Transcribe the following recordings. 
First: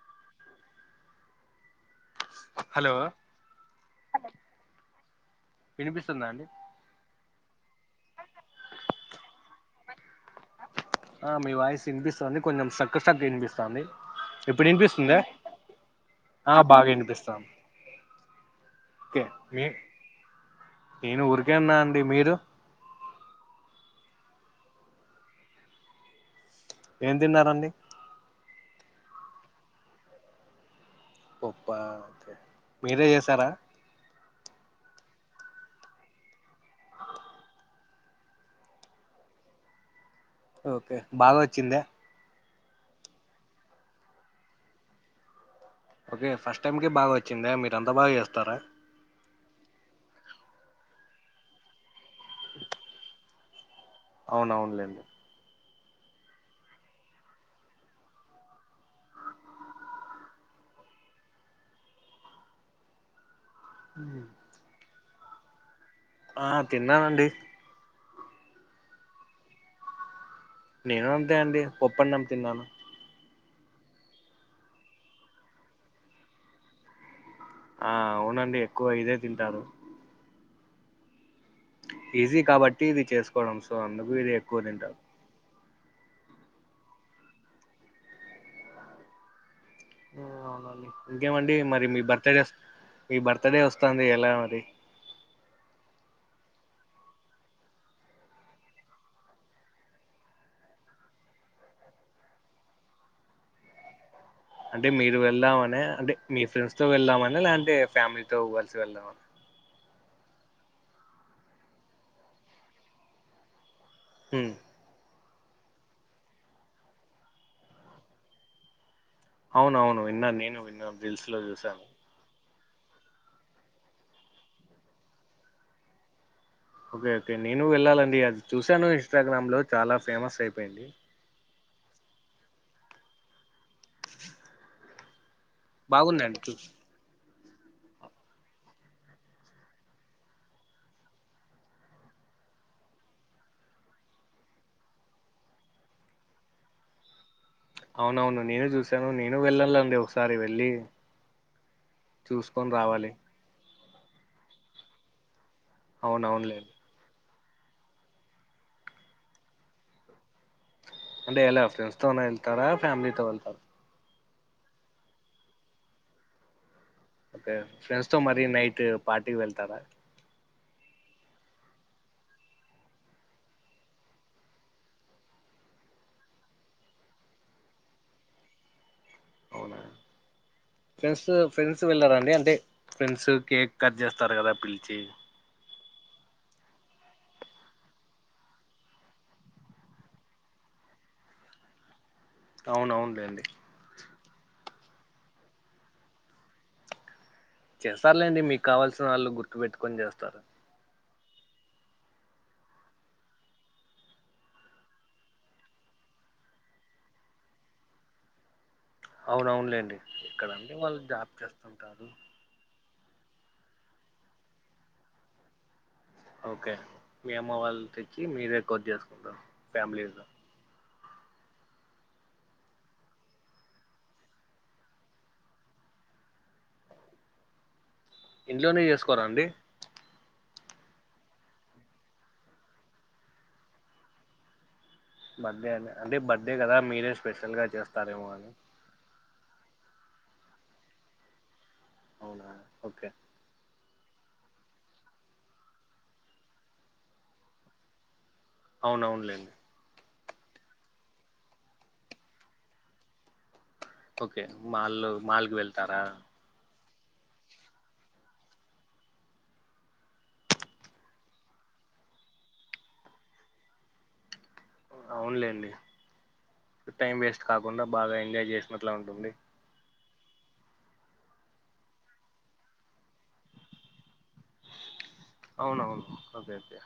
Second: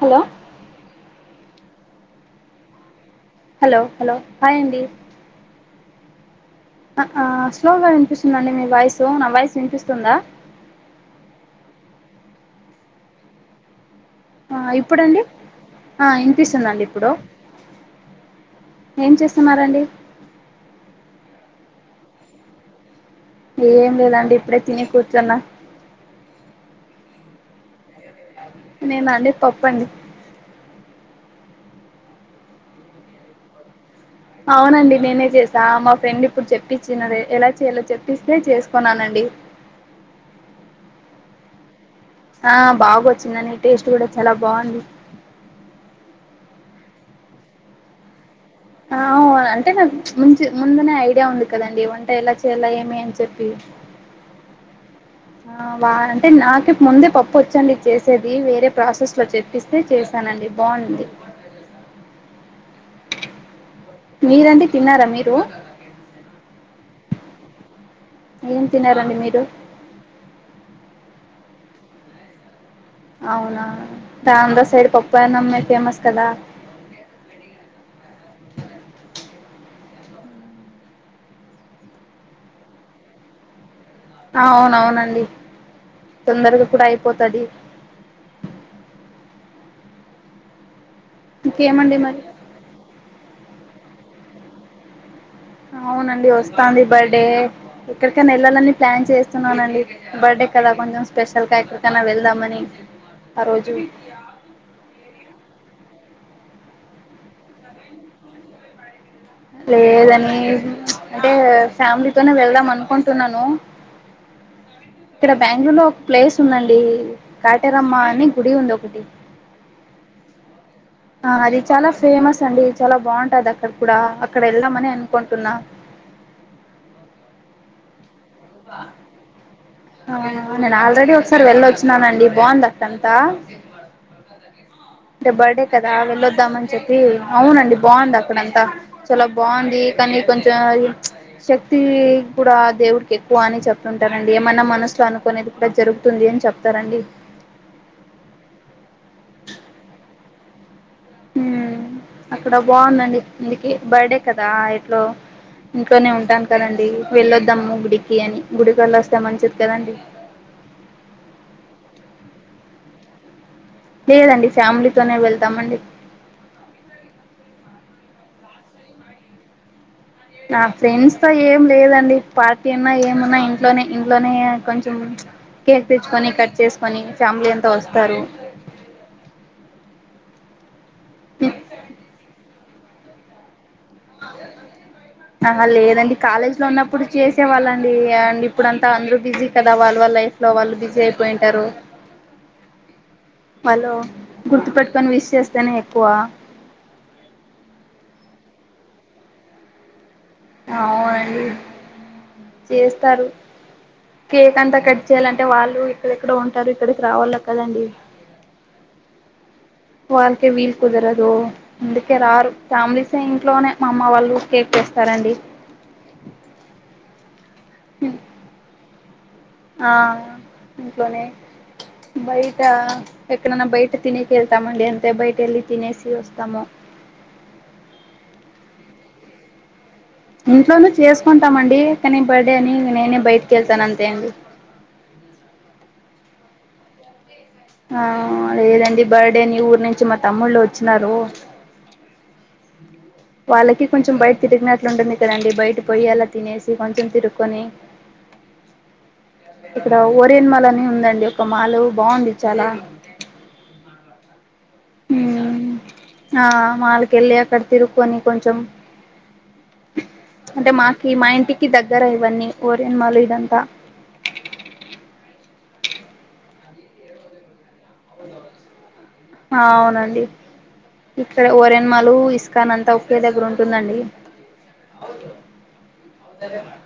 hello hello hello hello hi అండి వినిపిస్తుందా అండి అ ఆ స్లోగా వినిపిస్తుందండి మీ వాయిసు నా వాయిస్ వినిపిస్తుందా మీ వాయిస్ వినిపిస్తుంది కొంచెం స్ట్రక్ స్ట్రక్ వినిపిస్థంది ఇప్పుడు వినిపిస్తుంద ఇప్పుడండి ఆ వినిపిస్తుందండి బాగా ఇప్పుడు వినిపిస్తాంది ఏం ఓకే చేస్తున్నారండి కే ఉన్నా అండి మీరు ఏం లేదండి ఇప్పుడే తిని కూర్చున్నా ఏం తిన్నారండి నేను అండి పప్పండి పప్ప ఒకే మీరే చేసారా అవునండి నేనే చేసా మా ఫ్రెండ్ ఇప్పుడు చెప్పించినదే ఎలా చేయాలో చెప్పిస్తే చేసుకున్నానండి ఓకే బాగా వచ్చిందా ఆ బాగొచ్చిందని టేస్ట్ కూడా చాలా బాగుంది ఓకే ఫస్ట్ టైమ్ కి బాగా వచ్చిందా మీరు ఎంత బాగా చేస్తారా అ వ్ అంటే నాకు ముంచి ముందునే ఐడియా ఉంది కదండి వంట ఎలా చేయాల ఏమి అని చెప్పి అవునవునులేండి ఆ వా అంటే నాకు ముందే పప్పు వచ్చండి చేసేది వేరే ప్రాసెస్ లో చెప్పిస్తే చేసానండి బాగుంది మీరండి తిన్నారా మీరు ఆ తిన్ననండి ఏం తినారండి మీరు నేను అంతే అండి పప్పు అన్నం తిన్నాను అవునా ఆంధ్ర సైడ్ పప్పనమ్మే ఫేమస్ కదా ఆ అవునండి ఎక్కువ ఇదే తింటారు ఈజీ కాబట్టి ఇది చేసుకోవడం సో అందుకు ఇది ఎక్కువ తింటారు అవునవునండి తొందరగా కూడా అయిపోతది అవునండి ఇంకేమండి మరి మీ బర్త్ డే మీ బర్త్ బర్త్ డే వస్తాంది ఎలా మరి అవునండి వస్తాంది బర్దే ఎక్కడికైనా వెళ్లాలని ప్లాన్ చేస్తున్నానండి బర్డే కదా కొంచెం స్పెషల్గా ఎక్కడికైనా వెళ్దామని ఆ రోజు అంటే మీరు వెళ్దామనా అంటే మీ ఫ్రెండ్స్ తో వెళ్దామనే లేకుంటే ఫ్యామిలీతో కలిసి వెళ్దామనా లేదండీ అంటే ఫ్యామిలీతోనే కలసి వెళ్దాం అనుకుంటున్నాను హుమ్ ఇక్కడ బెంగళూరు లో ఒక ప్లేస్ ఉందండి కాటేరమ్మ అని గుడి ఉంది ఒకటి అవునవును విన్న నేను విన్నాను రీల్స్ ఆ లో అది చూసాను చాలా ఫేమస్ అండి చాలా బాగుంటది అక్కడ కూడా అక్కడ వెళ్ళామని అనుకుంటున్నా ఓకే ఓకే నేను వెళ్ళాలండి అది చూశాను ఇన్స్టాగ్రామ్ లో చాలా ఆ ఫేమస్ నేను అయిపోయింది ఆల్రెడీ ఒకసారి వెళ్ళొచినానండి బాగుంది అక్కడంతా అంటే బర్డే కదా బాగుందండి చూ వెల్లోదామని చెప్పీ అవునండి బాగుంది అక్కడంతా చాలా బాగుంది కానీ కొంచెం శక్తి కూడా దేవుడికి ఎక్కువ అని చెప్తుంటారండి ఏమన్నా మనం మనసులో అనుకునేది కుడా జరుగుతది అని చెప్తారండి అవునవును నేను చూశాను నేను వెళ్ళాలండి ఒకసారి వెళ్ళి అక్కడ చూసుకొని రావాలి బాగుందండి అందుకే బర్డే కదా ఎట్లో ఇంట్లోనే ఉంటాను అవునవునులేండి కదండి వెళ్ళొద్దాము గుడికి అని గుడికెల్లోస్తే మంచిది కదండి అంటే ఎలా ఫ్రెండ్స్ తోనే వెళ్తారా ఫ్యామిలీ తో వెళ్తార లేదండి ఫ్యామిలీతోనే వెళ్తామండి ఫ్రెండ్స్ తో మరీ నైట్ పార్టీకి వెళ్తారా నా ఫ్రెండ్స్ తో ఏం లేదండి పార్టీ ఉన్నా ఏమున్నా ఇంట్లోనే ఇంట్లోనే కొంచెం కేక్ తెచ్చుకొని కట్ చేసుకొని ఫ్యామిలీ అంత వస్తారు అవునా ఫ్రెండ్స్ ఫ్రెండ్స్ వెళ్ళరాండి అంటే ఫ్రెండ్స్ కేక్ కట్ చేస్తారు కదా పిలిచి ఆహా లేదండి కాలేజ్ లో ఉన్నప్పుడు చేసేవాల్లండి అండ్ ఇప్పుడు అంతా అందరు బిజీ కదా వాళ్ళ వాల లైఫ్ లో వాళ్ళు బిజీ అయిపోయింటారు అవునవును లేండి గుర్తు పెట్టుకొని విస్ చేస్తేనే ఎక్కువ చేస్తారులేండి మీకు కావాల్సిన వాళ్ళు గుర్తుపెట్టుకొని చేస్తారు అవునండి చేస్తారు కేక్ అంతా కట్ చేయాలంటే వాళ్ళు ఎక్కడెక్కడో ఉంటారు ఇక్కడకి రావాల కదండి అవునవునులేండి వాళకి ఇక్కడంటే వీల్ వాళ్ళు జాబ్ కుదిరదు చేస్తుంటారు అందుకేారుారు ఫ్యామిలీస్ ఎ ఇం ఇంట్లోనే మా అమ్మ వాళ్ళు కేక్ తేస్తారండి ఓకే మీ అమ్మ వాళ్ళు తెచ్చి మీరే కట్ చేసుకో ఆ ఇంట్లోనే బయట ఎక్కడన్నా బయట తినకెళ్తామండి అంతే బయట ఎళ్ళ తినేసి వస్తాము ఇంట్లోనే చేసుకోరా అండి ఇంట్లోనే చేసుకుంటామండి కానీ బర్త్డే అని నేనే బయటికి వెళ్తాను అంతే అండి బర్త్డే అం అంటే బర్త్డే కదా మీరే స్పెషల్ గా చేస్తారేమో అని బర్డే అని ఊరు నుంచి మా తమ్ముళ్ళు వచ్చినారు అవునా ఓకే వాళ్ళకి కొంచెం బయట తిరిగినట్లు ఉంటది కదండి బయట పోయి అలా తినేసి కొంచెం తిరుక్కొని అవునవునులేండి సేమ్ అలానే ఉందండి ఒక మాలు బాగుంది చాలా ఓకే మాళ్ళు మాల్ కు వెళ్తారా కెళ్ళి అక్కడ తిరుక్కొని కొంచెం అంటే మాకి మా ఇంటికి దగ్గర ఇవన్నీ ఓరియన్మాలు ఇదంతా అవునులేండి టైం వేస్ట్ కాక్ కాకుండా బాగా ఎంజాయ్ చేసినట్లే ఉంటుంది ఆ అవునండి ఇక్కడ ఓరెన్మాలు ఇస్కాన్ అంతా ఒకే దగ్గర ఉంటుందండి అవునవును ఓకే ఓకే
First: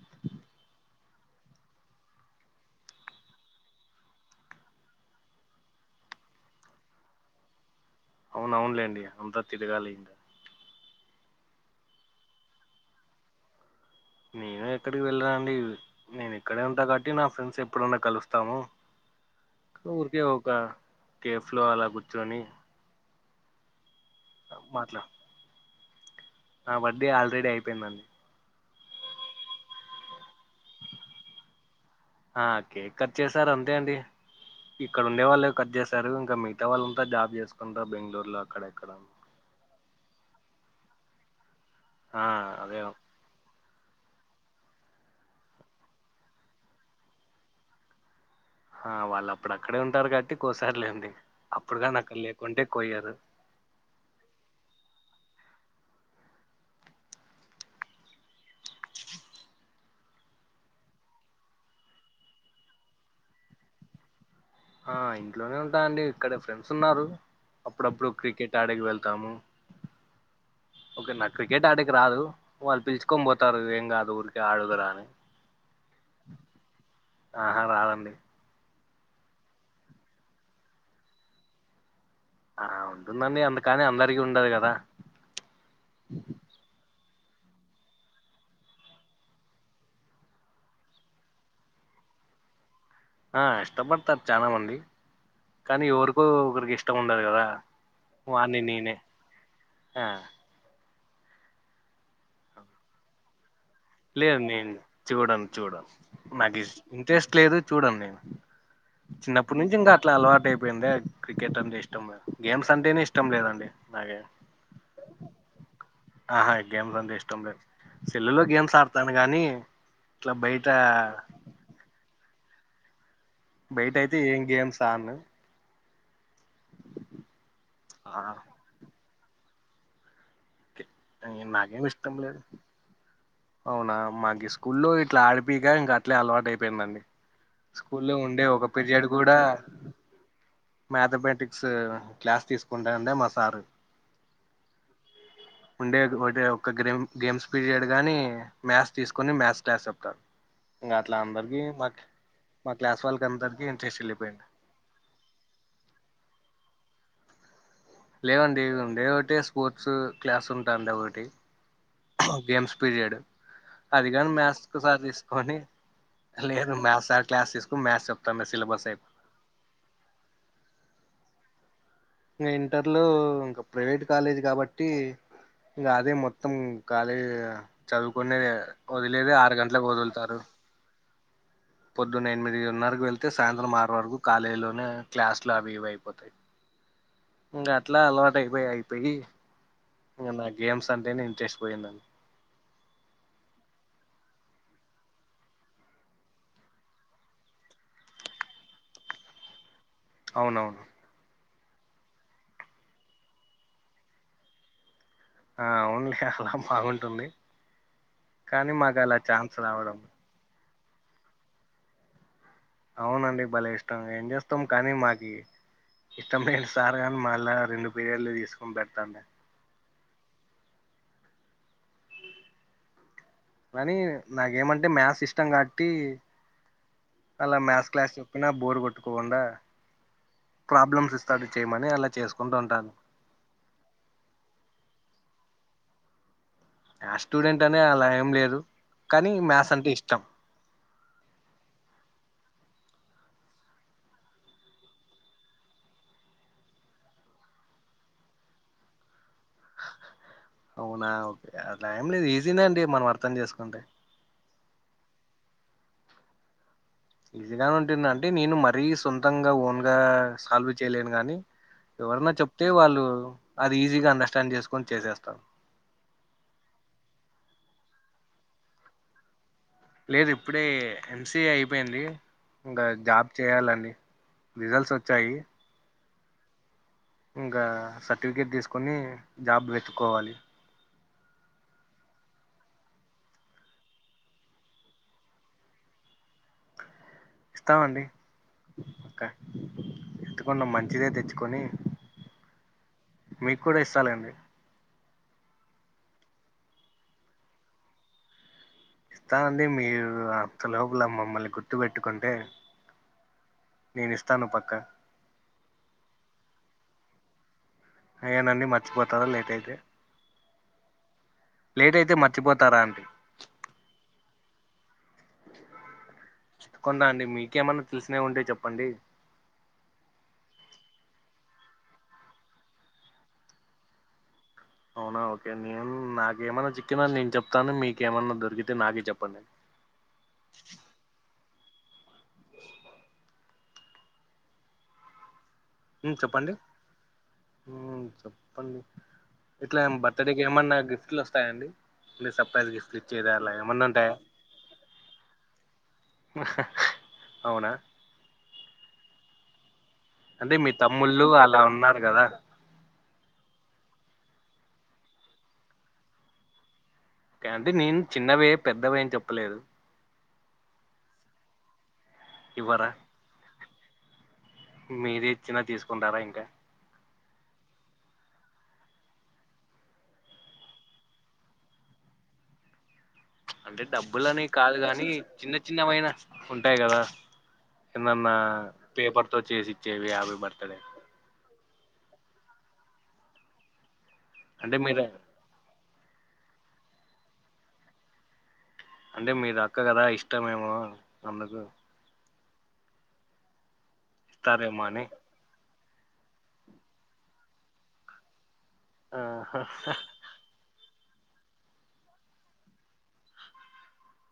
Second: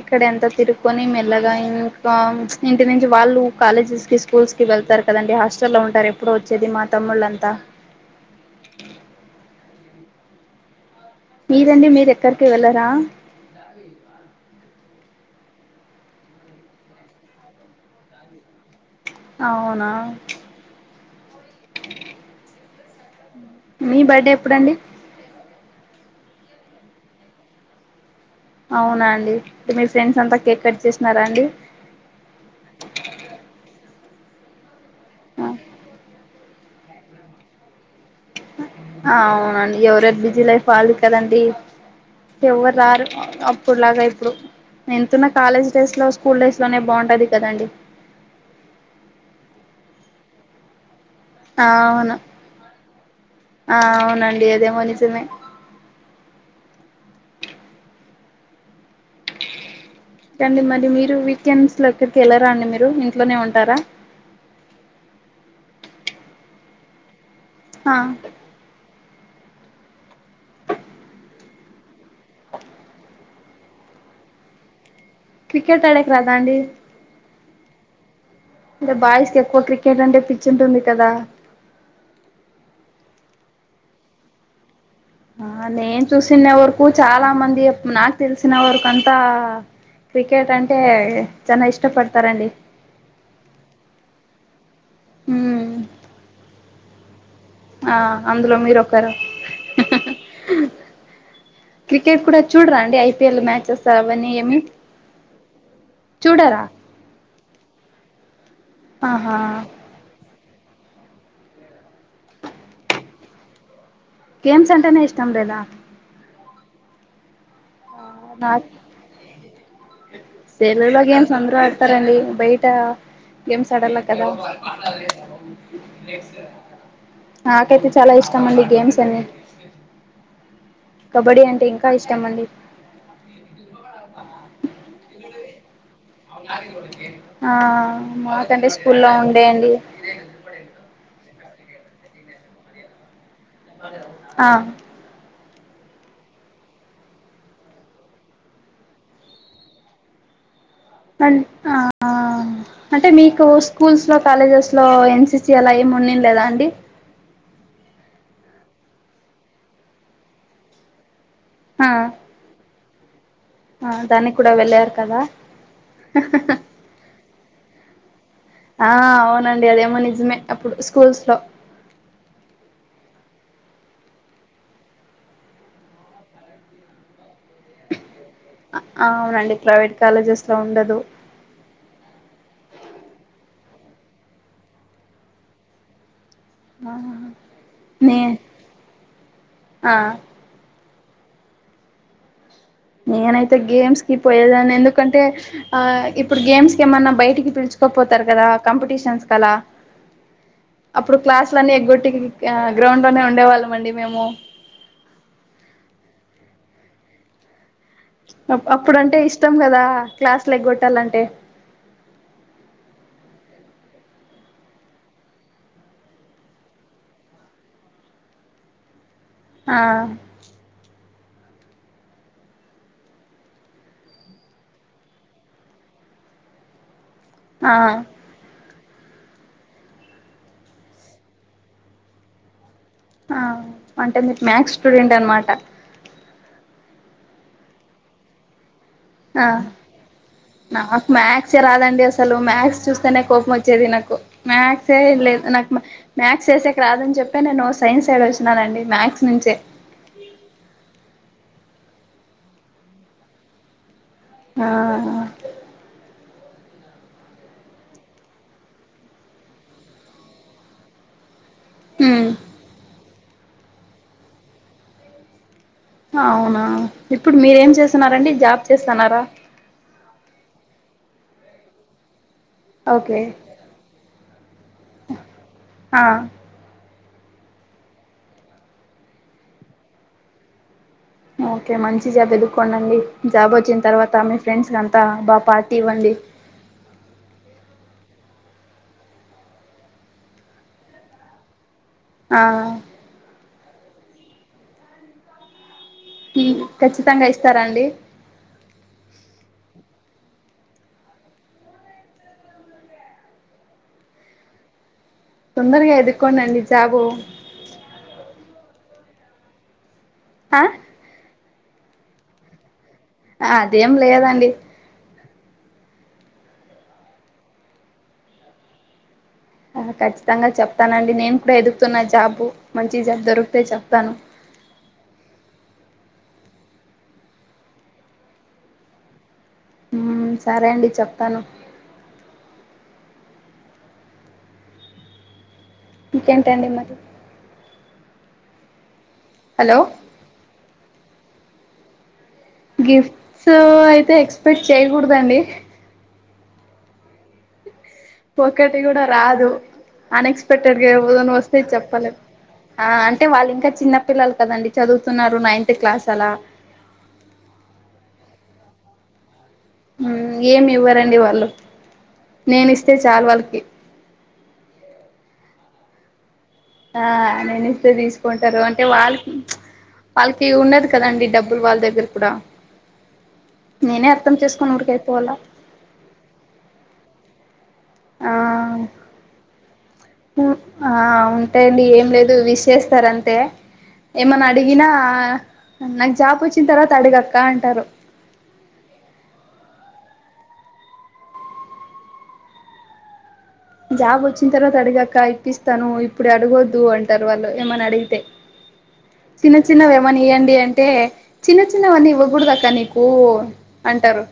ఇక్కడ అంత తిరుకొని మె లాగా ఇంకా ఇంటి నుంచి వాళ్ళు కాలేజెస్ కి స్కూల్స్ కి వెళ్తారు కదండి హాస్టల్లో ఉంటారు ఎప్పు వచ్చేది మా తమ్ముళ్ళంతా అవున అవునులేండి అంతా తిరగాలి మీరండి మీరు ఎక్కడికి వెళ్ళరాా నేను ఎక్కడికి వెళ్ళా అండి నేను ఎక్కడే ఉంటా కాబట్టి నా ఫ్రెండ్స్ ఎప్పుడున్నా కలుస్తాము అవునా ఊరికే ఒక కేఫ్ లో అలా కూర్చుొని మీ బర్త్డే ఎప్పుడండి నా బర్డీ ఆల్రెడీ అయిపోయిందండి అవునా అండి అంటే మీ ఫ్రెండ్స్ అంతా కేక్ కట్ చేసినారా అండి ఆ కేక్ కట్ చేశారు అంతే అండి ఇక్కడ ఉండే వాళ్ళు కట్ చేశారు ఇంకా మిగతా వాళ్ళు ఉంతా జాబ్ చేసుకుంటారు బెంగళూరు అవునండి ఎవరెది బిజీ లైఫ్వాలి కదండి ఆ ఎవరు అదే రారు అప్పుడులాగా ప్పుడు ఎంతున్న కాలేజ్ డేస్ లో స్కూల్ డేస్ లోనే బాగుంటది కదండి ఆ వాళ్ళు అప్పుడు అక్కడే ఉంటారు కాబట్టికోస్తర్లెండి ఆ అవును ఆ అవునండి అదేమో నిజమే అండి మరి మీరు వీకెండ్స్ లో ఎక్కడికి వెళ్ళరాా అండి మీరు ఇంట్లోనే ఉంటారా ఆ ఇంట్లోనే ఉంటా అండి ఇక్కడ ఫ్రెండ్స్ ఉన్నారు ఆ అప్పుడప్పుడు క్రికెట్ ఆడేకి వెళ్ తాము ఓకే నా క్రికెట్ ఆడేకి రాదు వాళ్ళు తీసుకోన్ పో తారు ఎం కాదు ఊకే ఆడుదువు రా అని క్రికెట్ ఆడేకి రాధాండి ఆహా రాదండి అంటే బాయ్స్ కి ఎక్కువ క్రికెట్ అంటే పిచ్చి ఉంటుంది కదా ఆ ఉంటుందండి అందుకని అందరికి ఉండదు కదా ఆ నేను చూసిన్నే వరకు చాలా మంది నాకు తెలిసిన వరకు అంతా క్రికెట్ అంటే చాన ఇష్టపడతారండి ఆ ఇష్టపడతారు చానా మంది ఉమ్ కానీ ఎవరికో ఒకరికి ఇష్టం ఉండదు కదా ఆ అందులో వాన్ని మీరు నేనే ఒకరు ఆ క్రికెట్ కూడా చూడరా అండి ఐపీఎల్ మ్యాచెస్ అవన్నీ లేదు ఏమి నేను చూడను చూడను నాకు చూడరా ఇంట్రెస్ట్ లేదు చూడను నేను ఆహా చిన్నప్పటి నుంచి ఇంగ అట్లా అలవాట్ అపోయింద క్రికెట్ అంటే ఇష్టం లే గేమ్స్ అంటేనే ఇష్టం లేదండి నాకే గేమ్స్ అంటేనే ఇష్టం లేదా ఆహా గేమూలంటే ఇష్టం లేదు సెల్లు లో నాకు గేమ్స్ ఆడతాను గానీ ఇట్లా బయట సెల్లులో గేమ్స్ అందరూ ఆడతారండి బయట గేమ్స్ బయట ఆడాళ్ల అయితే కదా ఏం గేమ్స్ ఆడను నాకైతే చాలా ఇష్టం అండి గేమ్స్ అన్ని కబడ్డీ అంటే నాకేమి ఇంకా ఇష్టం లేదు అండి అవునా మాకీ స్కూల్లో ఇట్లా ఆడిప్ పిగా అట్లే అలవాటు అయిపోయిందండి ఆ స్కూల్లో ఉండే ఒక మాకంటే పిరియాడ్ స్కూల్లో కూడా ఉండేయండి మ్యాథమెటిక్స్ క్లాస్ తీసుకుంటాంటే మ స్ ఆ ఉండే ఒకే ఒక గేమ్ గేమ్స్ పీరియడ్ గానీ మ్యాథ్స్ తీసుకొని మ్యాథ్స్ క్లాస్ చెప్తారు ఇంకా అట్లా అం అందరికి మా మా క్లాస్ వాళ్ళకి మీకు అందరికి ఇంట్రెస్ట్ స్కూల్స్ లో వెళ్ళిపోయింది కాలేజెస్ లో ఎన్సిసి ఆ అలా ఏం ఉన్నిండి లేదా అండి లేవండి ఉండే ఒకటి స్పోర్ట్స్ క్లాస్ ఉంటాండి ఒకటి ఆ గేమ్స్ పీరియడ్ ఆ అది గాని దానికి కూడా మ్యాథ్స్ కు వెళ్ళారు సార్ కదా తీసుకొని లేదు మ్యాథ్స్ సార్ క్లాస్ తీసుకుని మ్యాథ్స్ చెప్తాండే సిలబస్ ఆ అయిపో అవునండి అదేమో నిజమే అప్పుడు స్కూల్స్ లో నేన్ ఇంటర్లో ఇంకా ప్రైవేట్ కాలేజీ కాబట్టి ఇంకా అదే మొత్తం కాలే చదువుకునేది ఆ వదిలేది అవునండి ఆరు గంటలకు ప్రైవేట్ వదులుతారు కాలేజెస్ లో ఉండదు పొద్దున్న ఎనిమిదిన్నరకు వెళ్తే సాయంత్రం ఆరు వరకు కాలేజీ లోనే క్లాస్లు అవి ఇవి అయిపోతాయి ఆ ఇంగా అట్లా నే అలవాటు అయిపోయి అయిపోయి ఆ ఇంగ నా గేమ్స్ అంటేనే ఇంట్రెస్ట్ పోయిందండి నేనైతే గేమ్స్ కి పోయేదాన్నీ ఎందుకంటే ఆ ఇప్పుడు గేమ్స్ కి ఏమన్నా బయటికి పిలుచు కోపోతారు కదా కాంపిటీషన్స్ కలా అవునవును న్నీ ఎగ్గొట్టి ఆ గ్రౌండ్ లోనే ఉండేవాళ్ళం అండి మేము ఆ అవున్లే అలా బాగుంటుంది అప్ కానీ మాకు అలా అప్పుడంటే ఇష్టం ఛాన్స్ కదా రావడం క్లాస్లు ఎగ్గొట్టాలంటే అవునండి బలే ఇష్టం ఏం చేస్తాం కానీ మాకి ఇష్టం మైన సార్ గానీ మళ్ళా రెండు పీరియడ్లు తీసుకొని పెడతాండే ఆ మనీ నాకేమంటే మ్యాథ్స్ ఇష్టం కాబట్టి అలా ఆ మ్యాత్స్ క్లాస్ చెప్పినా బోర్ కొట్ ట్టుకోకుండా ప్రాబ్లమ్స్ ఇస్తాడు చేయమని అలా చేసుకుంటూ ఉంటాను ఆ అంటే మీరు మ్యాథ్స్ స్టూడెంట్ అనమాట మ్యాథ్స్ స్టూడెంట్ అనే అలా ఏం లేదు కానీ ఆ మ్యాథ్స్ అంటే ఇష్టం నాకు మ్యాథ్స్ ఏ రాదండి అసలు మ్యాథ్స్ చూస్తేనే కోపం వచ్చేది నాకు మాథ్స్ ఏ లేదు నాకు మాథ్స్ చేసేకి రాదని చెప్ప నేను సైన్స్ సైడ్ వచ్చిననండి మాథ్స్ నుంచే అవునా ఓకే అట్ల ఏం లేదు ఈజీనే అండి మనం అర్థం చేసుకుంటే ఆ ఈజీగానే ఉంటుందంటే నేను మరీ సొంతంగా ఓన్ గా సాల్వ్ చేయలేను గానీ ఉమ్ ఎవరన్న చెప్తే వాళ్ళు అది ఈజీగా అండర్స్టాండ్ చేసుకొని చేసేస్తా అవునా ఇప్పుడు మీరేం చేస్తన్నారండి జాబ్ చేస్తన్నారా లేదు ఇప్పుడే ఎంసిఏ అయిపోయింది ఇంకా ఓకే జాబ్ చేయాలండి రిజల్ట్స్ వచ్చాయి ఆ ఇంకా సర్టిఫికేట్ తీసుకొని జాబ్ వెత్తుకోవాలి ఓకే మంచి జాబ్ ఎదుకొండండి జాబ్ వచ్చిన తర్వాత మీ ఫ్రెండ్స్ కంతా బా పార్టీ ఇవ్వండి ఇస్తామండి ఇక ఎతుకున్దాం మంచిదే తెచ్చుకొని ఆ మీక్కూడా ఇస్తాలేన్డి హ్మ్ ఖచ్చితంగా ఇస్తారాండి ఇస్తా అండి మీరు అంత లోపల మమ్మల్ని గుర్తు పెట్టుకుంటే నేనిస్తాను పక్క తొందరగా ఎదుకోండండి జాబు అయ్యో నన్ని మర్చిపోతారా లేట్ అయితే ఆ లేటైతే మర్చిపోతారా అండి అదేం లేదన్డి చిప్పుకుందా అండి మీకేమన్నా తెలిసినవి ఉంటే చెప్పండి ఆ ఖచ్చితంగా చెప్తానండి నేను కూడా ఎదుగుతున్నా జాబు మంచి జాబ్ దొరికితే చెప్తాను అవునా ఓకేండి హ్మ్ నాకేమైన్నా చిక్కినా నేను చెప్తాను మీకేమైన్నా దొరికితే నాకి చెప్పండి హ్మ్ సరే అండి చెప్తాను హ్మ్ చెప్పండి ఇంకేంటండి మరి హ్మ్ చెప్పండి హలో ఇట్లా ఏం బర్తడేకి ఏమన్నా గిఫ్ట్లు వస్తాయండి అంటే సర్ప్రైజ్ గిఫ్ట్లు ఇచ్చేది గిఫ్ట్స్ అలా ఏమన్నా అయితే ఉంటాయా ఎక్స్పెక్ట్ చేయకూడదండి అవునా ఒకటి కూడా రాదు అంటే మీ అన్ఎక్స్పెక్టెడ్ గా తమ్ముళ్ళు ఎవన వస్తే అలా ఉన్నారు చెప్పలేమ్ కదా ఆ అంటే వాళ్లిన్కా చిన్న పిల్లలు కదండి చదువుతున్నారు నైన్త్ క్లాస్ అలా ఓకే అండి నేను చిన్నవే పెద్దవి ఏం చెప్పలేదు హ్మ్ ఏమి ఇవ్వరండి వాళ్ళు నేనిస్తే చాలు వాళ్ళకి మీరిచ్చినా తీసుకుంటారా ఇంకా ఆ నేనిస్తే తీసుకుంటారు అంటే వాళ్ళకి వాళ్ళకి ఉండదు కదండి డబ్బులు వాళ్ళ దగ్గర కూడా అంటే నేనే అర్థం డబ్బులని చేసుకొని కాదు ఊరికే కాని అయిపోవాల చిన్న చిన్నవైన ఉంటాయి కదా ఆ ఎందన్నా పేపర్ తో చేసిచ్చేవి హ్యాపీ బర్త్డే అండి ఏం లేదు విష్ చేస్తారంతే ఏమన్నా అంటే అడిగినా మీరు నాకు జాబ్ వచ్చిన తర్వాత అడుగక్క అంటారు అంటే మీ దక్క కదా ఇష్టమేమో అందుకు జాబ్ వచ్చిన తర్వా త ఇస్తారేమో అని అడిగక ఇప్పిస్ తను ఇప్పుడు అడగొద్దు అంటారు వాళ్ళు ఏమని అడిగితే చిన్న ఆహా చిన్నవి ఏమన్న ఇయ్యండి అంటే చిన్న చిన్నవన్నీ ఇవ్వకూడదక్క నీకు అంటారు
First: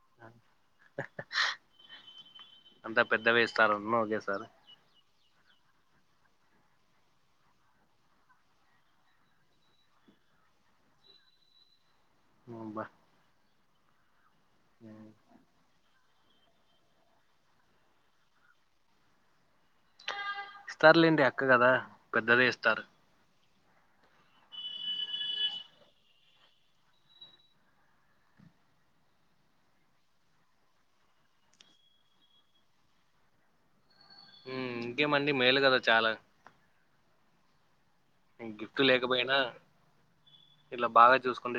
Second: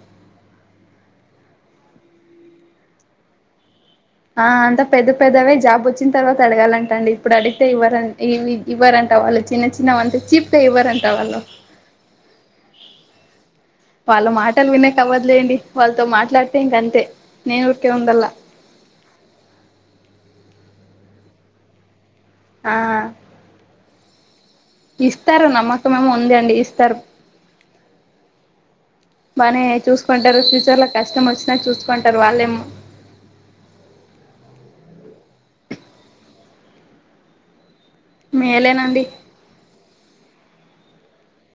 అంతా పెద్దవే ఇస్తారు ఆ అంత పెద్ద పెద్దవే జాబ్ వచ్చిన తర్వాత అడగాలంట అండి ఇప్పుడు అడిగితే ఇవ్వ ఇవ్ ఇవ్వరంట వాళ్ళు చిన్న చిన్న అంటే చెప్తే ఇవ్వ అంటా వాళ్ళు అబా వాళ్ళ మాటలు వినేద్లేండి వాళ్ళతో మాట ట్లాతే ఇంకా అంత నేనుఊకే ఉండల్ల ఇస్తారులేండి అక్క కదా పెద్దదే ఆ ఇస్తారు ఇస్తారు నమ్మకంేమో ఉందండి ఇస్తారు బానే చూసుకుంటారు ఫ్యూచర్ లో కష్టం వచ్చినా చూసుకుంటారు వాళ్ళేమో మ్ ఇంకేమండి మేలు కదా చాలా గిఫ్ట్ మేలేనండి లేకపోయినా ఇట్లా బాగా చూసుకుంటే